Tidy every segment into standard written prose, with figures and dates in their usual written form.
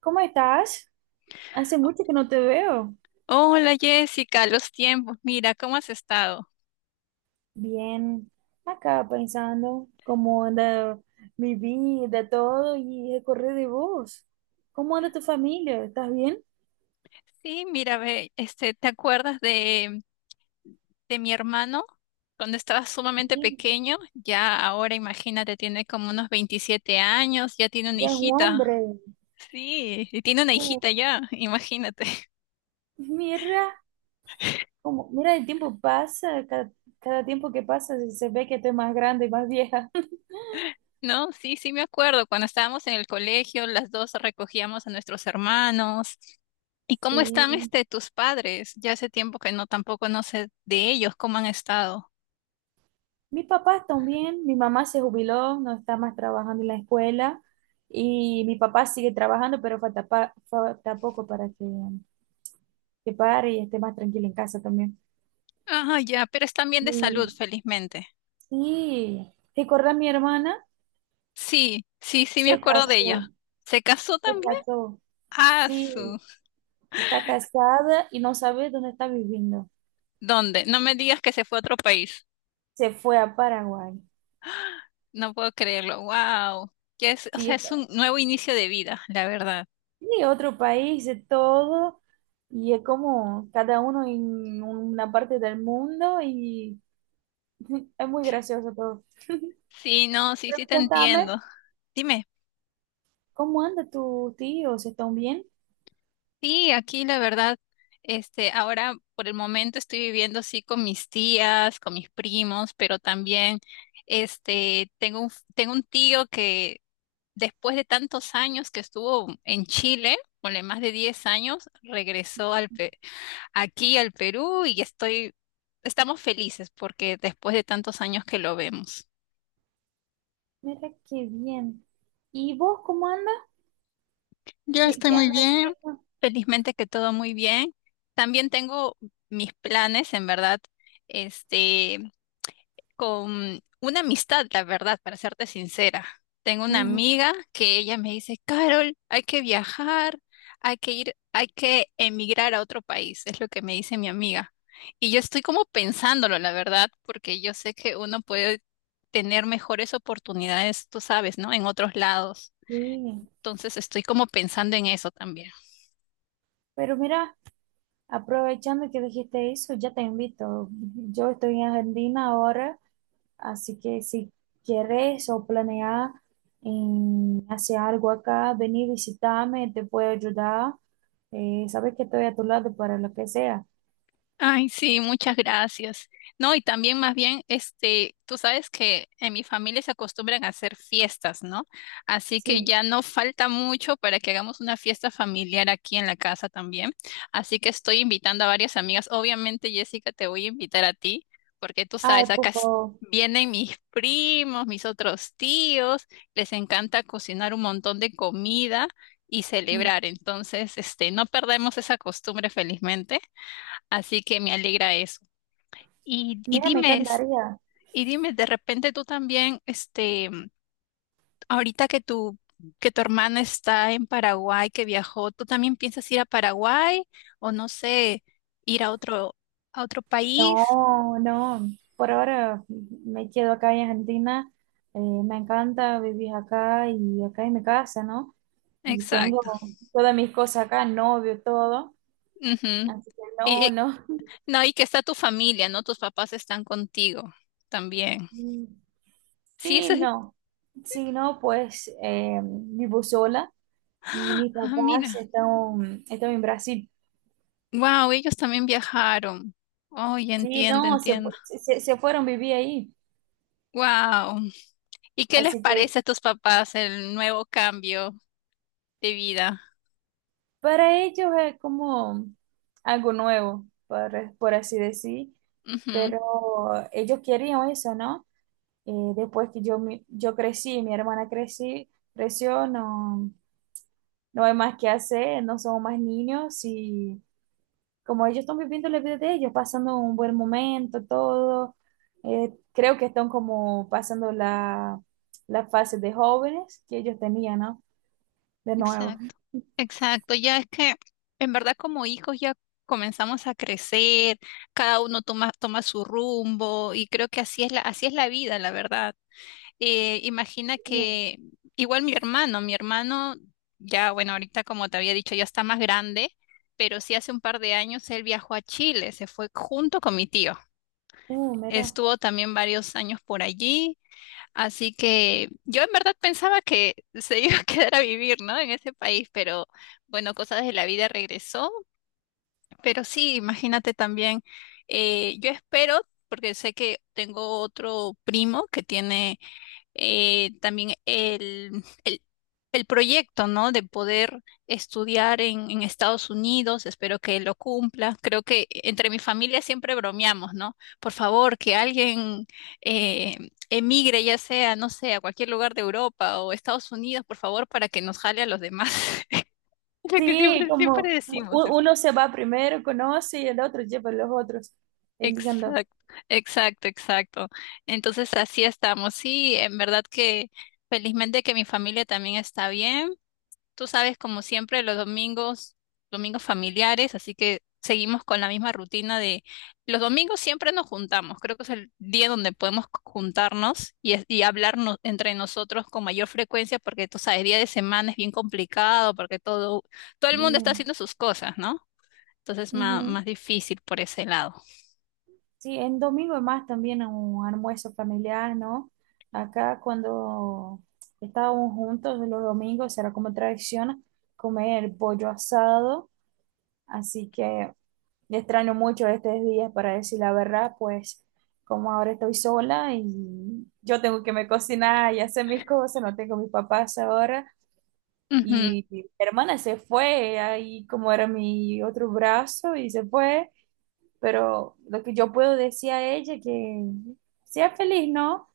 ¿Cómo estás? Hace mucho que no te veo. Hola Jessica, los tiempos, mira, ¿cómo has estado? Bien, acá pensando cómo anda mi vida, todo y el correr de vos. ¿Cómo anda tu familia? ¿Estás bien? Sí, mira, ve, ¿te acuerdas de mi hermano? Cuando estaba sumamente Bien, pequeño, ya ahora imagínate, tiene como unos 27 años, ya tiene una ya es un hijita. hombre. Sí, y tiene una Oh, hijita ya, imagínate. mira, mira el tiempo pasa, cada tiempo que pasa se ve que estoy más grande y más vieja. No, sí, sí me acuerdo, cuando estábamos en el colegio, las dos recogíamos a nuestros hermanos. ¿Y cómo Sí, están tus padres? Ya hace tiempo que no, tampoco no sé de ellos, ¿cómo han estado? mis papás también, mi mamá se jubiló, no está más trabajando en la escuela y mi papá sigue trabajando, pero falta poco para que pare y esté más tranquila en casa también. Ajá, ya, pero están bien Y, de salud, felizmente. y recordar mi hermana, Sí, sí, sí me se acuerdo de casó, ella. ¿Se casó se también? casó, Ah, sí, su. está casada y no sabe dónde está viviendo. ¿Dónde? No me digas que se fue a otro país. Se fue a Paraguay, No puedo creerlo. Wow. Que es, o sí, sea, es está, un nuevo inicio de vida, la verdad. sí, otro país, de todo. Y es como cada uno en una parte del mundo y es muy gracioso todo. Sí, no, sí, sí Pero te contame, entiendo. Dime. ¿cómo anda tu tío? ¿Se están bien? Sí, aquí la verdad, ahora por el momento estoy viviendo así con mis tías, con mis primos, pero también, tengo un tío que después de tantos años que estuvo en Chile, ponle más de 10 años, regresó al aquí al Perú y estamos felices porque después de tantos años que lo vemos. Mira qué bien. ¿Y vos cómo andas? Yo ¿Qué, estoy qué muy andas bien. haciendo? Felizmente que todo muy bien. También tengo mis planes, en verdad. Este, con una amistad, la verdad, para serte sincera. Tengo una Ujú, amiga que ella me dice, Carol, hay que viajar, hay que ir, hay que emigrar a otro país, es lo que me dice mi amiga. Y yo estoy como pensándolo, la verdad, porque yo sé que uno puede tener mejores oportunidades, tú sabes, ¿no? En otros lados. sí. Entonces estoy como pensando en eso también. Pero mira, aprovechando que dijiste eso, ya te invito. Yo estoy en Argentina ahora, así que si quieres o planeas hacer algo acá, vení, visitarme, te puedo ayudar. Sabes que estoy a tu lado para lo que sea. Ay, sí, muchas gracias. No, y también más bien, tú sabes que en mi familia se acostumbran a hacer fiestas, ¿no? Así que Sí. ya no falta mucho para que hagamos una fiesta familiar aquí en la casa también. Así que estoy invitando a varias amigas. Obviamente, Jessica, te voy a invitar a ti, porque tú Ay, sabes, acá por favor. vienen mis primos, mis otros tíos, les encanta cocinar un montón de comida y celebrar. Entonces, no perdemos esa costumbre, felizmente. Así que me alegra eso. Y Mira, me encantaría. Dime, de repente tú también, ahorita que que tu hermana está en Paraguay, que viajó, ¿tú también piensas ir a Paraguay o no sé, ir a otro, país? No, no. Por ahora me quedo acá en Argentina. Me encanta vivir acá y acá en mi casa, ¿no? Y Exacto. tengo todas mis cosas acá, novio, todo. Ujú. Así que Y, no, y- no. no, y que está tu familia, ¿no? Tus papás están contigo también. Mm, Sí, eso sí, es- no. Sí, no, pues vivo sola y mis Ah, papás mira. Están en Brasil. Wow, ellos también viajaron. Oye, Sí, entiendo, no, entiendo. Se fueron a vivir ahí. Wow. ¿Y qué les Así que parece a tus papás el nuevo cambio de vida? para ellos es como algo nuevo, por así decir, Ujú. pero ellos querían eso, ¿no? Después que yo crecí, mi hermana creció, no, no hay más que hacer, no somos más niños y como ellos están viviendo la vida de ellos, pasando un buen momento, todo, creo que están como pasando la fase de jóvenes que ellos tenían, ¿no? De nuevo. Exacto, exacto. Ya es que en verdad como hijos ya comenzamos a crecer, cada uno toma su rumbo y creo que así es la vida, la verdad. Imagina Uh, que igual mi hermano ya, bueno, ahorita como te había dicho, ya está más grande, pero sí hace un par de años él viajó a Chile, se fue junto con mi tío. Mira. Estuvo también varios años por allí. Así que yo en verdad pensaba que se iba a quedar a vivir, ¿no? En ese país, pero bueno, cosas de la vida regresó. Pero sí, imagínate también, yo espero, porque sé que tengo otro primo que tiene también el proyecto, ¿no? De poder estudiar en, Estados Unidos, espero que lo cumpla. Creo que entre mi familia siempre bromeamos, ¿no? Por favor, que alguien emigre, ya sea, no sé, a cualquier lugar de Europa o Estados Unidos, por favor, para que nos jale a los demás. Lo que Sí, siempre, siempre como decimos es. uno se va primero, conoce y el otro lleva a los otros, entiendo. Exacto, exacto, exacto. Entonces así estamos. Sí, en verdad que felizmente que mi familia también está bien. Tú sabes, como siempre, los domingos, domingos familiares, así que seguimos con la misma rutina de los domingos siempre nos juntamos. Creo que es el día donde podemos juntarnos y, y hablarnos entre nosotros con mayor frecuencia, porque tú sabes, día de semana es bien complicado, porque todo el mundo Y, está haciendo sus cosas, ¿no? Entonces es más, ujú. más difícil por ese lado. Sí, en domingo es más también un almuerzo familiar, ¿no? Acá cuando estábamos juntos los domingos era como tradición comer pollo asado, así que extraño mucho estos días para decir la verdad, pues como ahora estoy sola y yo tengo que me cocinar y hacer mis cosas, no tengo mis papás ahora. Ujú, Y mi hermana se fue, ahí como era mi otro brazo, y se fue. Pero lo que yo puedo decir a ella que sea feliz, ¿no?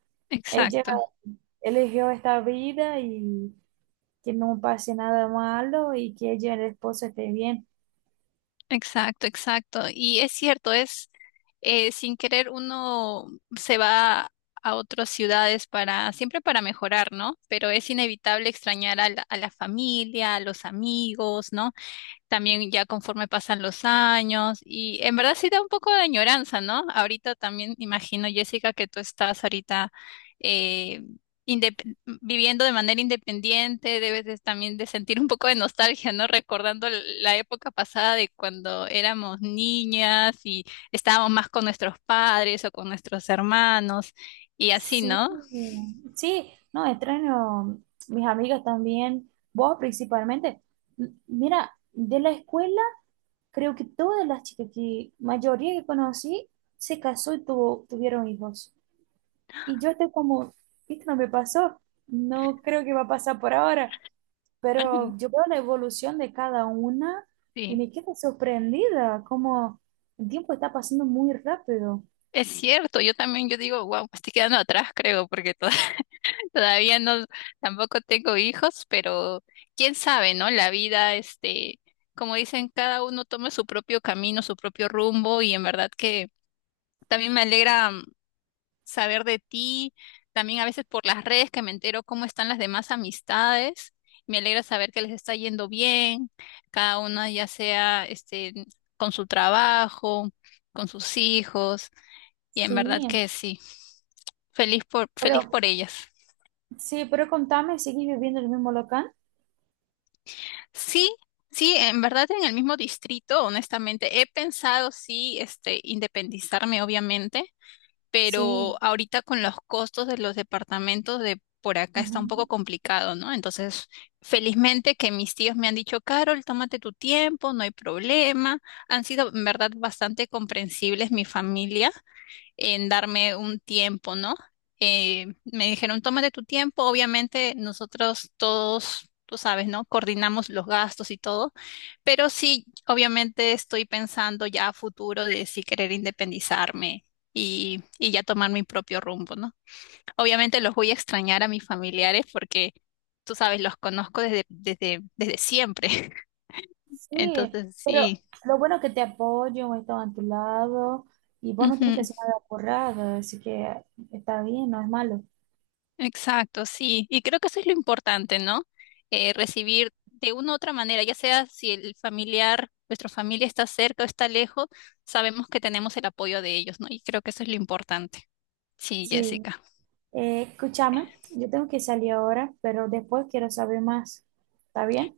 Ella exacto. eligió esta vida y que no pase nada malo y que ella y el esposo esté bien. Exacto, exacto. Y es cierto, es sin querer uno se va a otras ciudades siempre para mejorar, ¿no? Pero es inevitable extrañar a la, familia, a los amigos, ¿no? También ya conforme pasan los años y en verdad sí da un poco de añoranza, ¿no? Ahorita también imagino, Jessica, que tú estás ahorita eh, viviendo de manera independiente, debes también de sentir un poco de nostalgia, ¿no? Recordando la época pasada de cuando éramos niñas y estábamos más con nuestros padres o con nuestros hermanos y así, Sí, ¿no? sí, no, extraño mis amigas también, vos principalmente. Mira, de la escuela creo que todas las chicas que mayoría que conocí se casó y tuvieron hijos. Y yo estoy como, esto no me pasó, no creo que va a pasar por ahora, pero yo veo la evolución de cada una y Sí. me quedo sorprendida, como el tiempo está pasando muy rápido. Es cierto, yo también, yo digo, wow, me estoy quedando atrás, creo, porque todo. Todavía no, tampoco tengo hijos, pero quién sabe, ¿no? La vida, como dicen, cada uno toma su propio camino, su propio rumbo, y en verdad que también me alegra, saber de ti, también a veces por las redes que me entero cómo están las demás amistades, me alegra saber que les está yendo bien, cada una ya sea, con su trabajo, con sus hijos, y en verdad Sí, que sí, feliz pero por ellas. Contame, ¿seguís viviendo en el mismo local? Sí, sí, en verdad en el mismo distrito, honestamente, he pensado sí, independizarme, obviamente, Sí. pero ahorita con los costos de los departamentos de por acá está un poco Ujú. complicado, ¿no? Entonces, felizmente que mis tíos me han dicho, Carol, tómate tu tiempo, no hay problema. Han sido, en verdad, bastante comprensibles mi familia en darme un tiempo, ¿no? Me dijeron, tómate tu tiempo, obviamente nosotros todos, tú sabes, ¿no? Coordinamos los gastos y todo, pero sí, obviamente estoy pensando ya a futuro de si querer independizarme y ya tomar mi propio rumbo, ¿no? Obviamente los voy a extrañar a mis familiares porque, tú sabes, los conozco desde siempre. Sí, Entonces pero sí. lo bueno es que te apoyo, voy a estar a tu lado y vos no tenés que Ujú. hacer nada porrada, así que está bien, no es malo. Exacto, sí. Y creo que eso es lo importante, ¿no? Recibir de una u otra manera, ya sea si el familiar, nuestra familia está cerca o está lejos, sabemos que tenemos el apoyo de ellos, ¿no? Y creo que eso es lo importante. Sí, Sí, Jessica. Escúchame, yo tengo que salir ahora, pero después quiero saber más. ¿Está bien?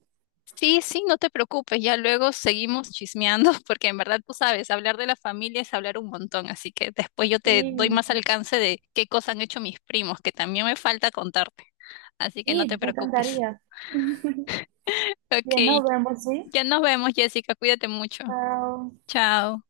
Sí, sí, no te preocupes, ya luego seguimos chismeando, porque en verdad tú sabes, hablar de la familia es hablar un montón, así que después yo Sí, te doy más alcance de qué cosas han hecho mis primos, que también me falta contarte. Así que no te sí, me preocupes. encantaría. Bien, nos Ok, vemos, ¿sí? ya nos vemos, Jessica, cuídate mucho. Chao. Chao.